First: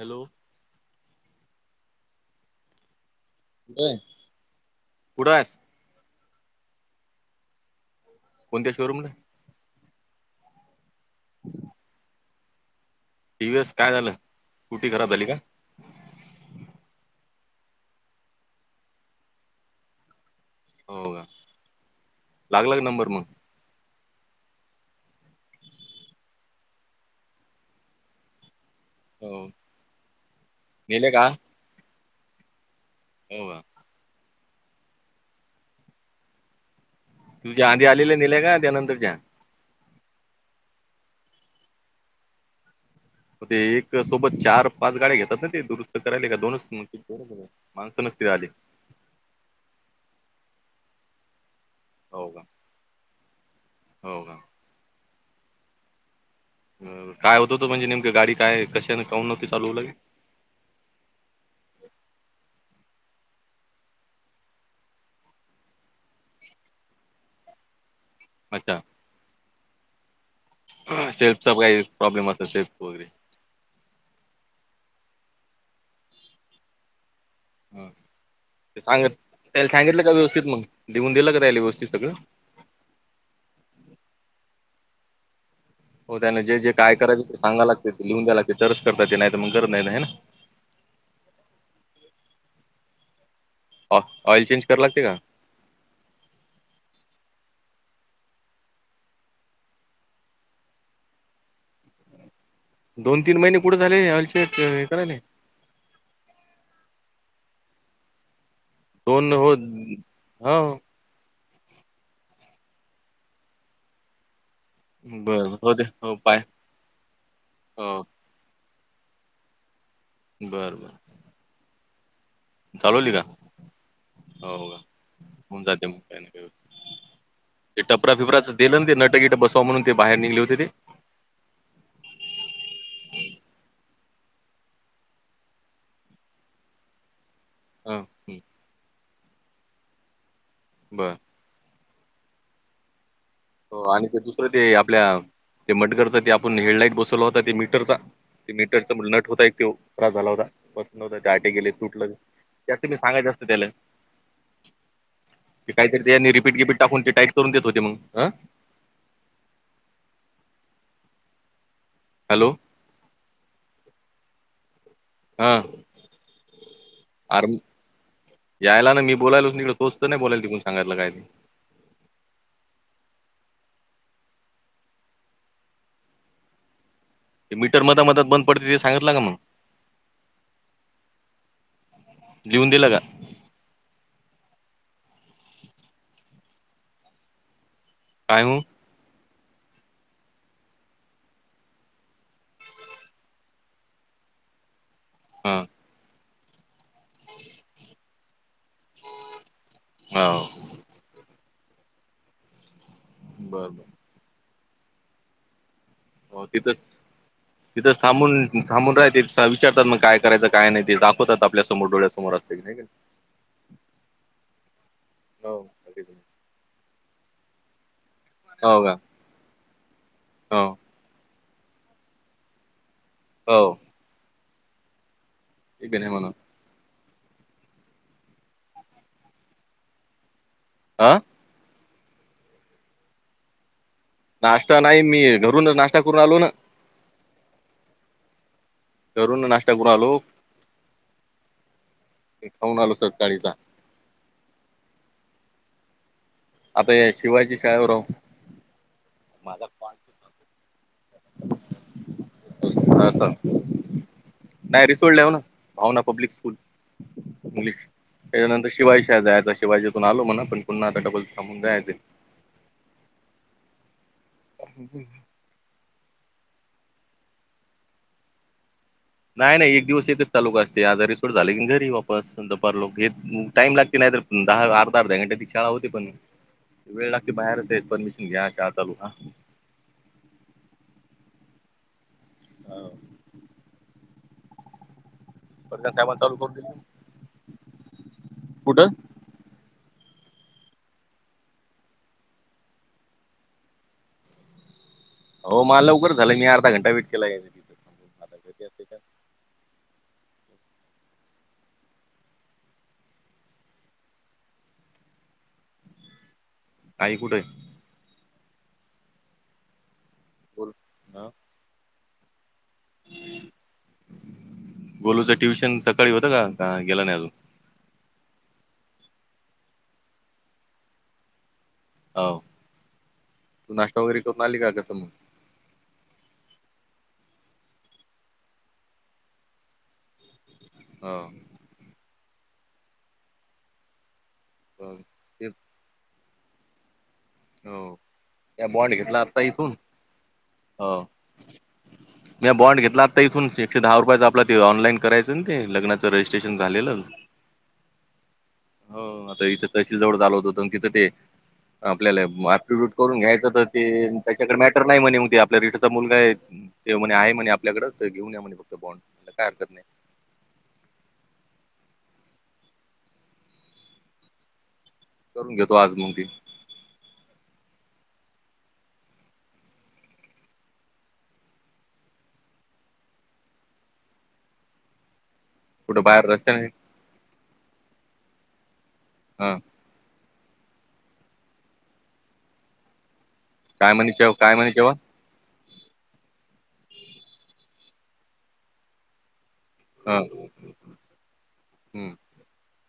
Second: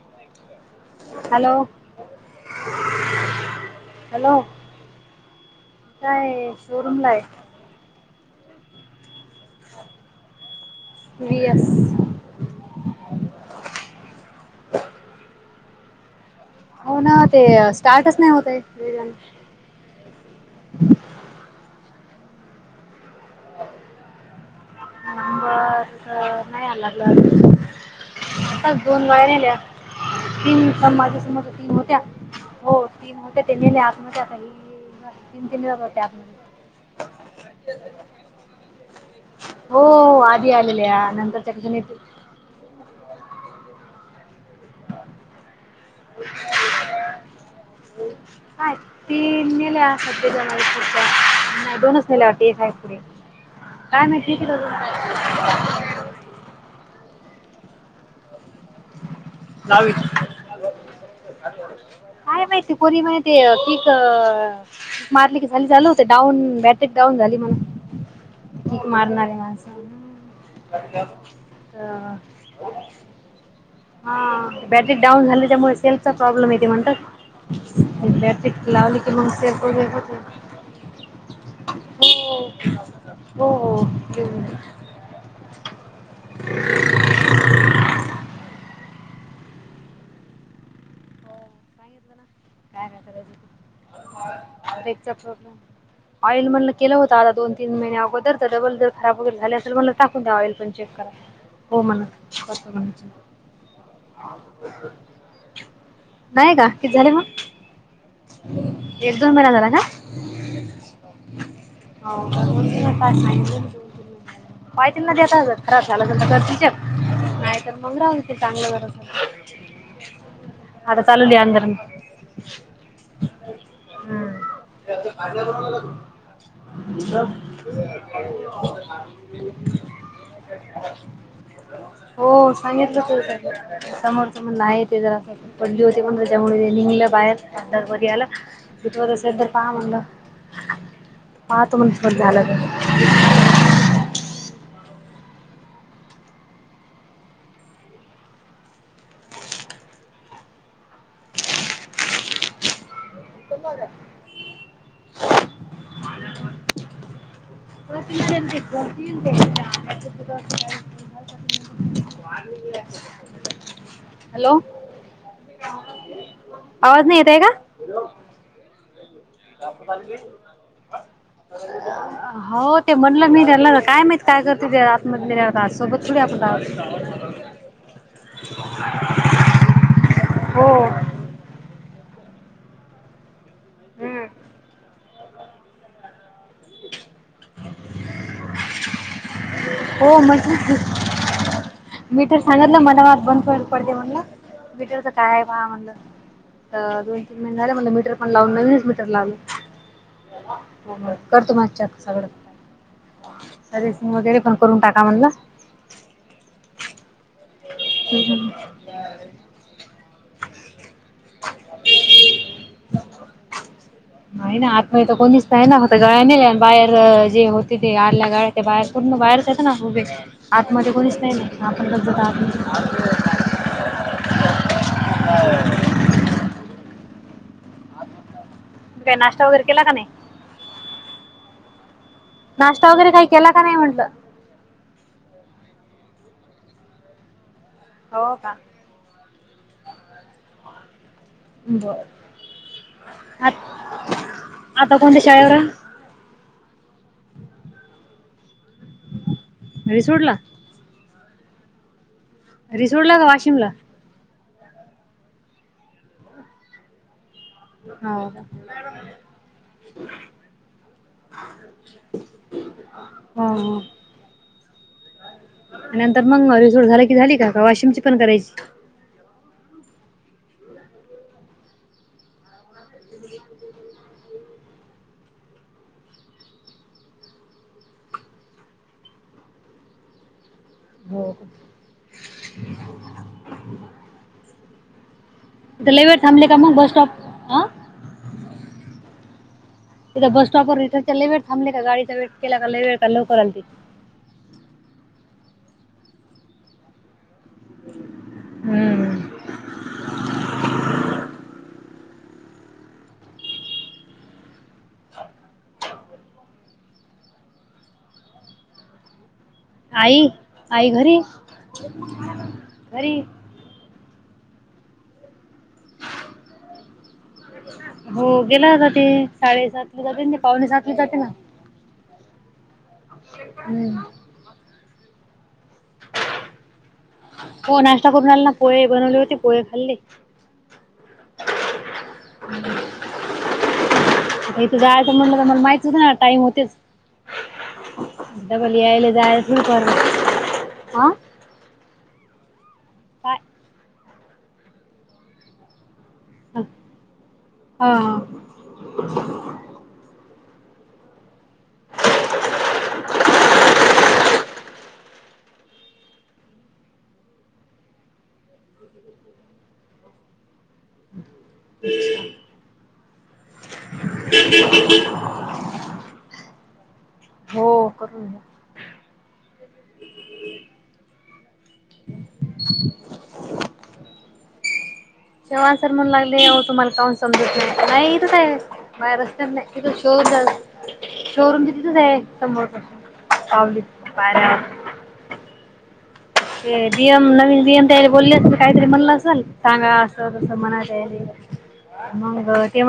Hello hello होय. Hello कुठं आहेस काय शोरूमला हाय, कोणत्या शोरूमला, T V S T V S काय झालं स्कुटी खराब झाली काय? हो ना ते स्टार्टच नाही होतय. वेगान हो का लागला का नंबर मग [inaudible] दोन वायर्या हो नेल्या तीन प नेले माझ्या का समोर तीन होत्या हो [unintelligible] हो का तुझ्या आधी आलेल्या नेल्या का त्यानंतरच्या हो, आधी आलेल्या नंतरच्या कश्या नेतील. हो ते एक सोबत चार पाच गाड्या घेतात ना ते दुरस् दुरुस्त कारले का दोनच माणस नसतील आले. [inaudible] हो का हो का [unintelligible] काय होत होत म्हणजे नेमक गाडी काय कशांन काऊन न्हती चालु होत. काय माहिती? पोरी म्हणती कीक कीक मारली की झाली चालु होते डाऊन बॅटर डाऊन झाली म्हणून कीक अच्छा मारणारी माणस सेल्फचा काही तर प्रॉब्लेम असेल सेल्फ वगैरे, हा बॅटरी डाऊन झाली त्यामुळे सेल्फचा प्रॉब्लेम येते म्हणतात. हं. [inaudible] ते सांगत त्याला सांगितलं का व्यवस्थित मग लिहून दिलं का त्याला व्यवस्थित सगळं हो हो ते हो त्याने जे जे काय करायचं ते सांगय लागते ते लिहून द्या लाग तरच करतात ते नाही तर मग गर नाही ना ना, हो [inaudible] ऑ- ऑइल चेंज कराय लागते का ऑइल म्हणलं केलं होत आता दोन तीन महिने अगोर तर डबल जर खराब वगैरे झाल असेल णला टाकून द ऑल पण चेक, [inaudible] हो मला कस म्हणा दोन तीन महिने कुठे झाले हलचेत हे करायला [inaudible] नाही का किती झाले मग, ह [inaudible] दोन हो हा हो [inaudible] पाहितीना ते बर देता हो दे खराब झाल हो असेल पाय तर तिच्यात नाही तर हो मग राहुदे [inaudible] ते चांगलं बरच. बर बर. चलली अंदर. चालवली का हो का जाते मग काही ना काय हो. ते टपरा फिपराच दिलं ना ते नटगिट बसवा म्हणून ते बाहेर निघले होते ते? [unintelligible] हो सांगितलं त समोर समोर नाही ते जरा अस. पडली होती पण त्याच्यामुळे नेह [inaudible] बाहेर दरप हा, आला हं, तटवत असेल तर पहा म्हणलं [inaudible] बरं. मत म्हणण झालं [inaudible] हो आणि ते दुसरं ते आपल्या ते मटगरच ते आपण हेड लाइट बसवला होता ते मीटरचा ते मीटरचा नट होता एक ते त्रास झाला होता पस नवता ते आटे गेले तुटलं [inaudible] जास्त मी सांगा जास्त त्याला ते काहीरी त्यांनी रिपीट गिपट टाकून ते टईट करून देत होते मग आं. हॅलो. हॅलो. हम. आवाज नाही येत आहे अर का? यायला ना मी बोलायला तिकडे तोचत नाही बोलायला तिकून सांगायलं काय ते [inaudible] [inaudible] [inaudible] हो ते म्हणलं मी त्यांला काय माहित काय करते ते आत मध सोबत थडी आपण [inaudible] ते मीटर मध मधात बंद पडते ते सांगितलं का मग हो लिहून दिलं का? हम्. कायमु हो मज. [inaudible] मीटर सांगतला मन म बंद पतेवण ना मीटर [inaudible] काय हा पहा म्हणलं तर दोन तीन महिने झाले म्हणलं मीटर पण लावून नवीनच मीटर लाव हो. हो करतो माग सगळं बर बर ससिंग वगैरे पण करून टाका म्हणला हो तिथंच तिथंच थांबून थांबून राहते विचारतात मग काय करायचं काय नाही ते दाखव स्वत आपल्या समोर डोळ्यासमोर असते नाही का हो [unintelligible] गाळ्याने बाहेर जे होते ते आडल्या गाळ्या ते हो बाहेर का पूर्ण बाहेरच येत ना खुबे हो आतमध्ये कोणीच नाही नाही आपण ज आत [unintelligible] हो. एक बन म्हण [inaudible] काय नाष्ट वगैरे केला का नाही. आं. नाश्ता वगैरे काही केला का नाही म्हटलं? नाश्ता नाही मी घरूनच नाश्ता करून आलो ना हो का? रून नाश्ता करून आ लोक [unintelligible] ब खाऊन आलो आ सकाळीचा आ तकते शायवरा [inaudible] आप शिवाजी शाळेवर राह माझ [unintelligible] नहीं सोडला. हा रिसोडला का सरळ, वाशिमला डायरेक्ट सोडला न भावना पब्लिक स्कूल. मलिक. हो का त्याच्यानंतर शिवाय शाळेत जायचा, शिवाजीतुन आलो म्हणा पण पुन्हा डबल थांबून जायचय. हा हां. ह ह नंतर मंग मोरेश्वर झालं की झाली का, का वाशिमची पण करायची. नाही नाही एक दिवस एकच तालुका असते, आजार रिसोट झाले की घरी येऊ वापस. परलोकात टाइम लागते नाही तर दहा अर्धा अर्धा घंटे ती शाळा होती पण वेळ लागते बाहेर ते परमिशन घ्याय शिवाय आत जाऊ नहीं देता. हो. आ परकन लय वेळ साहेबांना चालू थांबले करून का मग दिली बस स्टॉप ला. कुठं? तिथं बस स्टॉपवर येतात ते काय वेळ थांबले का गाडीचा वेट केला का लई बेकार लवकर आल्ती. हो माझं लवकर झालं, मी अर्धा घंटा वेट केला. हम्म! [inaudible] आई कुठे? आई, आई घरी, घरी. गोलूचं ट्युशन सकाळी होतं का? का गेला नाही अजून. हो गेला ना ते साडेसातला जातेन्, ते पावणे सातले जाते ना. हाव, तू नाश्ता हम्म. वगैरे करुन आली का मग. हो नाश्ता करून आली ना पोहे बनवले होते पोहे खाल्ले. हा. अं, इथं जायचं म्हणलं का ते मला माहितच ना टाइम होतेच. ह त्या डबल बोंड यायला घेतला जायला असता थोडी इथून परवडत ह हा म्या बॉंड घेतला आता काय इथून एकशे दहा रुपयाचा आपला, ते ऑनलाईन करायचं ते लग्नाचं रजिस्ट्रेशन. स्टेशन झालेलं, हा हो आता इथे तहसील जवळ आलो होतो तं तिथं ते आपल्याला ऍप्टीट्युट करून घ्यायचं तर ते, त्याच्याकडे मॅटर नाही म्हणे मग ते आपल्या रिटीचा मुलगा हे. ते म्हणे आहे म्हणे आपल्याकडं, तर घेऊन या म्हणे फक्त बॉन्ड तर काय हरकत नाही. [inaudible] [inaudible] करून घेतो आज मंग ते. हो करून घ्या. चव्हाण सर कुठं म्हणु बाहेर लागले, अहो रस्त्याने तुम्हाला काऊन समजत नाय का? नाय इथंच आहे बाहेर रस्त्यात ह नाय. [inaudible] शोरूम बि तिथंच आहे समोर. काय सावलीत म्हणे काय पााराव म्हणे जेव्हा ते डीयम नवीन डीयम ताई बोलले असतील काहीतरी म्हणलं असलं. सांगा ह असं तसं म्हणाले ते, ह मंग [unintelligible] गाडी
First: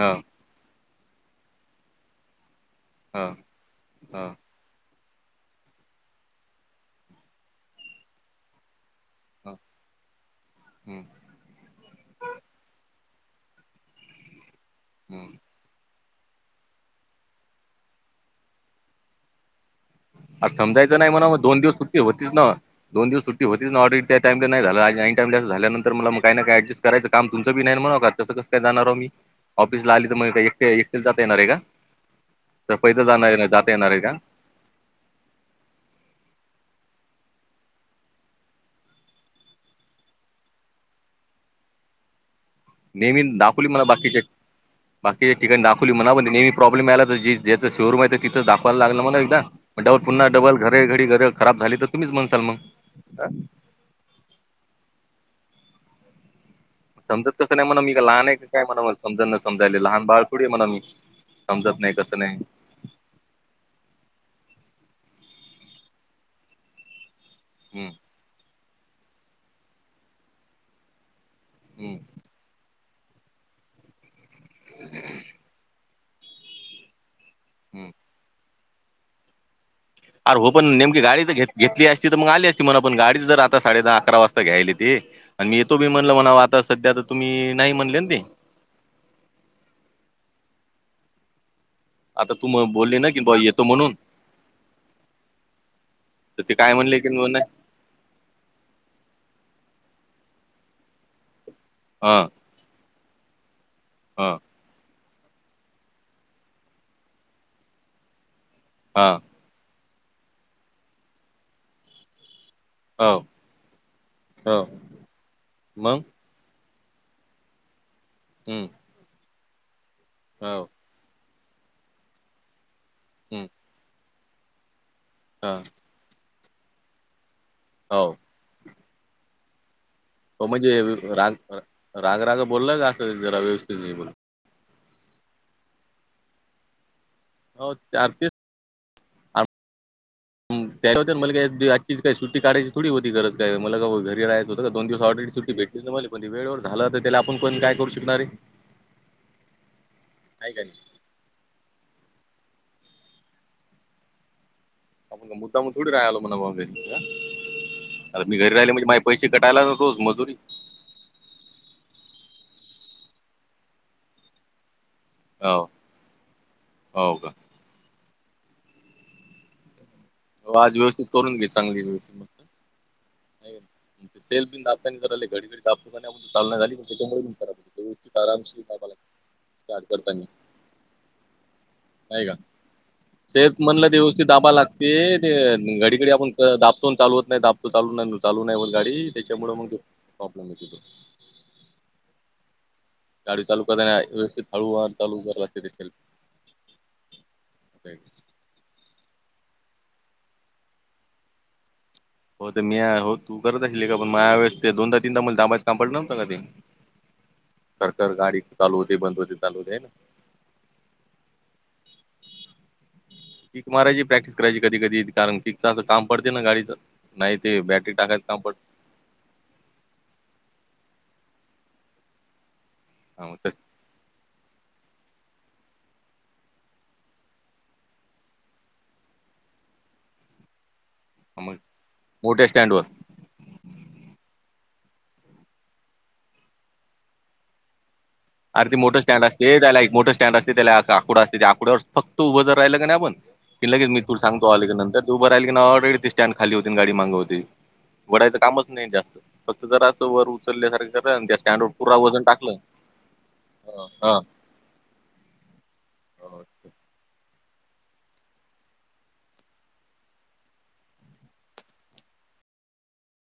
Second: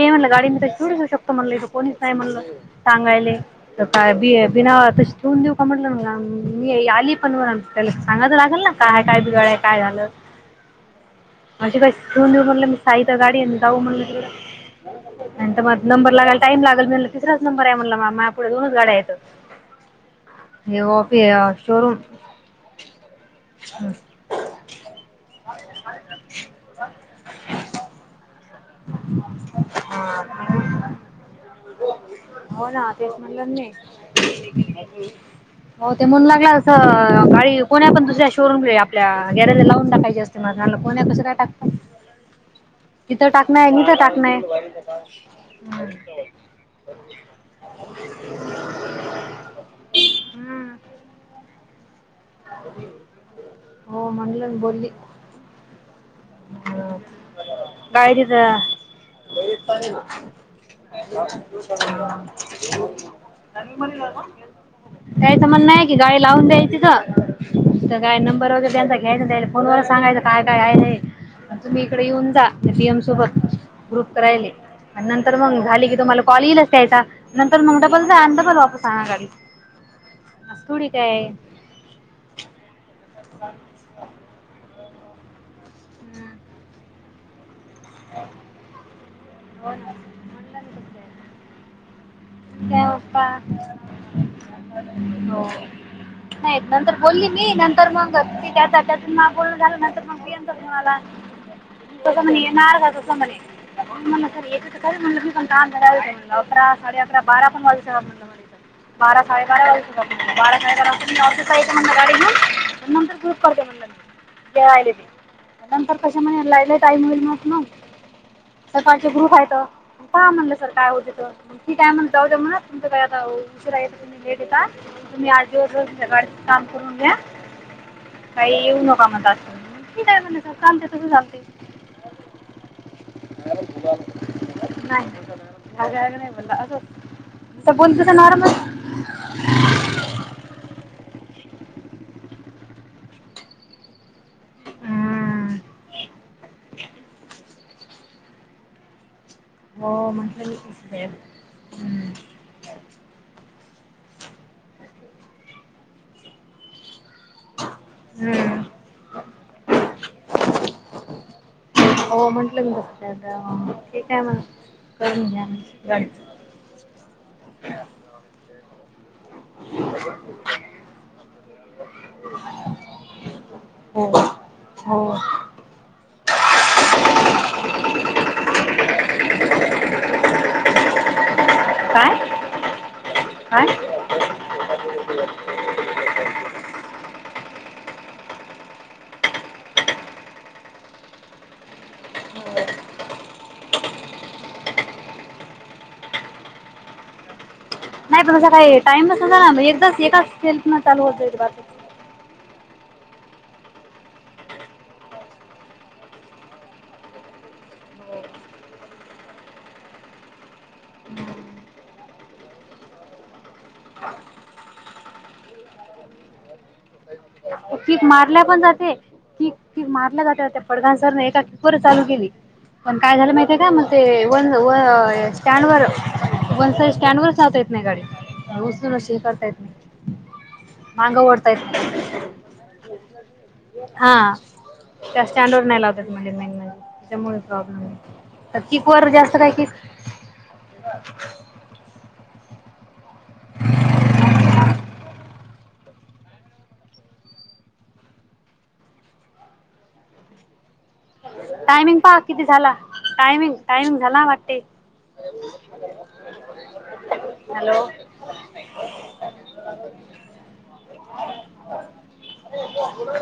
आहे ह म्हणलं गाडीने तर सोडू श-शकतो म्हणलं, इथे कोणीच नाही म्हणलं सांगायले. तर काय ह बि बिनावा तशी ठेवून देऊ का म्हटलं, [unintelligible] मी आलीय पण त्याला सांगाय तर लागेल न. काय काय बिघडाय काय झालं. ह माझी का ठीऊन देऊ म्हणलं मी सा हितं गाडी आणि जाऊ म्हणलंं ह तिकडं. [unintelligible] नंबर लागायला टाईम लागल म्हणल तिसराच नंबर आहे म्हणला मा मायापुुढं दोनच गाड्या हायेतं. असं समजायचं नाई म्हणावं म दोन दिवस सुट्टी होतीच ना दोन दिवस सुट्ट होतीच ना ऑडीट त्या टाईमले नाही झालं आणि ऐनटईम असं झाल्यांतर मला काय न काय ऍडजस्ट करायचं काम तुमचं बी नाय म्हणाव का तसं कसं कस काय जाणाराव मी ऑफिस ला आली त म एकटी एकटीच जाता येणाराय का? हो तर ना पैदल तेच म्हणलं जाणार मी जाता येणार आहे का? [unintelligible] हो ते म्हणून लागला तस गाडी कोणी पण दुसऱ्या शोरूम ले आपल्या गॅरेज लावून टाकायची अस ते झाल, कोण्या कसं काय टाकत. नेहमी तिथं दाखवली टाकणंय मला तिथं बाकीचे, टाकणंय बाकीच्या ठिकाणी दाखवली मणा पण नेहमी प्रॉब्लेम आला तर ज ज्याचा शोरूम आहे तिथच दाखवाय लागन ना मला एकदा पुन्हा डबल हम्म घरे घरी घर खराब झाली तर तुम्हीच म्हणसाल मग. हो म्हंटल ना बोलली. समजत कसं नाही म्हणा मी काय गाडी लहान आहे की काय तिथं म्हणाव समज न समजायले लहान बाळ थोडी आहे म्हणाव मी समजत नाही कसं नाही [inaudible] त्यायचं म्हणय की गाडी लावून द्यायची तीथं हम्म तीथं काय नंबर वगैरे त्यांचा घ्यायचा अन त्यायले फोनवरच सांगायचं काय काय आहे नाही. तुम्ही हम्म इकडे येऊन जा. डि एम सोबत ग्रुप करायले आणि नंतर मंग झाले की तुम्हाला कॉल येईलच त्यायचा. नंतर मग हम्म. डबल जा डबल वापस आणा गाडी. अर हो पण असं थोडी नेमकीे काय गाडी आहे. तर घेत हम्म. घेतली असती तर मग आली असती म्हण आपण गाडी जर आता साडे दहा अकरा वाजता घ्यायली येते. आणि मी येतो बी म्हणल म्हणा आता सध्या तर तुम्ही नाही म्हणले ना ते. [inaudible] आता तू म बोलले ना कि येतो म्हणून. हो, तर ते नाही काय नंतर म्हणले की बोलली म्हण नाही. मी नंत तर मग त्या त्यातून मग बोलन झालं नंतर मग पि एन चा फोन आला तस हा म्हणे [unintelligible] तस म्हणे मी म्हंटल हा सर येते तर खरं. पण अकरा, साडे अकरा, बारा पण वाजत्यातं म्हंटल मले इथं हा बारा साडे बारा वाजता, बारा साडे बारा ऑफिसला येतं म्हंटल गाडी घेऊन हो नंतर करतो हो जेवायला आलेले मग नंतर म्हणे जायला टाइम होईल मग. हम्म. सकाळचे ग्रुप आहेतं काय म्हणलं हो सर काय होते ती काय म्हण जाऊ द म्हणा तुमचं काय आता हम्म तुम्ही लेट येता, तुम्ही आज हा दिवसभर तुमचं गाडीच काम करून घ्या. हो. काही येऊ नका मग ठीक आहे. म्हण हो सर म्हणजे चालते तसं राग चालते. राग- राग बोलला का असं जरा व्यवस्थित? नाही राग- राग गं नाही बोलला असं. [inaudible] त्याच्यावर तर मला काय आजची काय सुट्टी काढायची थोडी होती गंरज काय मला काय घरी राहाचं होत का दोन दिवस ऑल रेडी सुट्टी भेट त्याने मले वेळेवर झालं तर त्याला आपण कोण काय करू शकणारे. हो म्हटल मी [unintelligible] हम्म. आपण का मुद्दाम थोडी राहिलो म्हणा म घरी आता मी घरी हम्म. राहिले म्हणजे माझे पैसे कटायला रोज मजुरी. हो म्हंटलं मगं ठीकय म्हणे करून घ्या हो गाडीचं. हो का [inaudible] हो आज व्यवस्थित करून घे चांगली व्यवस्थित मंग हो नाही सेल बी दाबताना हो जरा घडी घडी दाब चालना झाली की त्याच्यामुळे करायला व्यवस्थित आरामशीर टाकायला लागते स्टार्ट करतानि, नाही का काय सेफ काय म्हणलं ते व्यवस्थित दाबाय लागते ते घडीघडी आपण दाबतो अनं चालू होत नाही आणि दाबतो चालू नाही चालू नाही होत गाडी त्याच्यामुळे मग प्रॉब्लेम येतो तो गाडी चालू कराय व्यवस्थित हळूवार चालू कराला लागते ते नाही भरोसा काय टाइमच ना एकदाच एकाच सेल्फ न चालू होतय ते होत मी हाय हो तू करत अशील एका पण माया वेळेस ते दोनदा तीनदा मला दाबायच काम पडलं नव्हतं का ते कर कर गाडी चालू होते बंद होते चालू होते हायना कीक मारायची प्रॅक्टिस करायची कधी कधी कारण कीकचं असं काम पडते ना गाडीचं नाही ते बॅटरी किक टाकायच काम मारल्या पडतं पण जाते किक किक मारलं का त्यात ते पडगां सरने एका किक वर चालू केली, पण काय झालं पडतं माहितीय का मग ते वन व अ स्टँडवर वन साईड स्टँड वर चालता येत नाही गाडी उसून अशी करता येत नाही, मांग ओडता मग येत ना मोठ्या स्टँडवर हा, त्या स्टँडवर नाही लावता येत म्हणजेे [unintelligible] त्याच्यामुळे प्रॉब्लेम येतो अर ते मोठ स्टँड असते त्याला एक मोठ स्टँड असते त्याला आ आकुड असते त्या आकुडावर फक्त उभं जर राहिलं का नाही आपण की लगेच मी तूला सांगतो आली की नंतर तू उभ राहिली की ना ऑल रेडी ते स्टँड खाली होती गाडी मांग होती वडायचं कामच नाही जास्त, फक्त जरा असं वर उचलल्यासारखं करा अन त्या स्टँड पूरा वजन टाकलं काय नाही टायमिंग हा झाला वाटते हा [unintelligible] हॅलो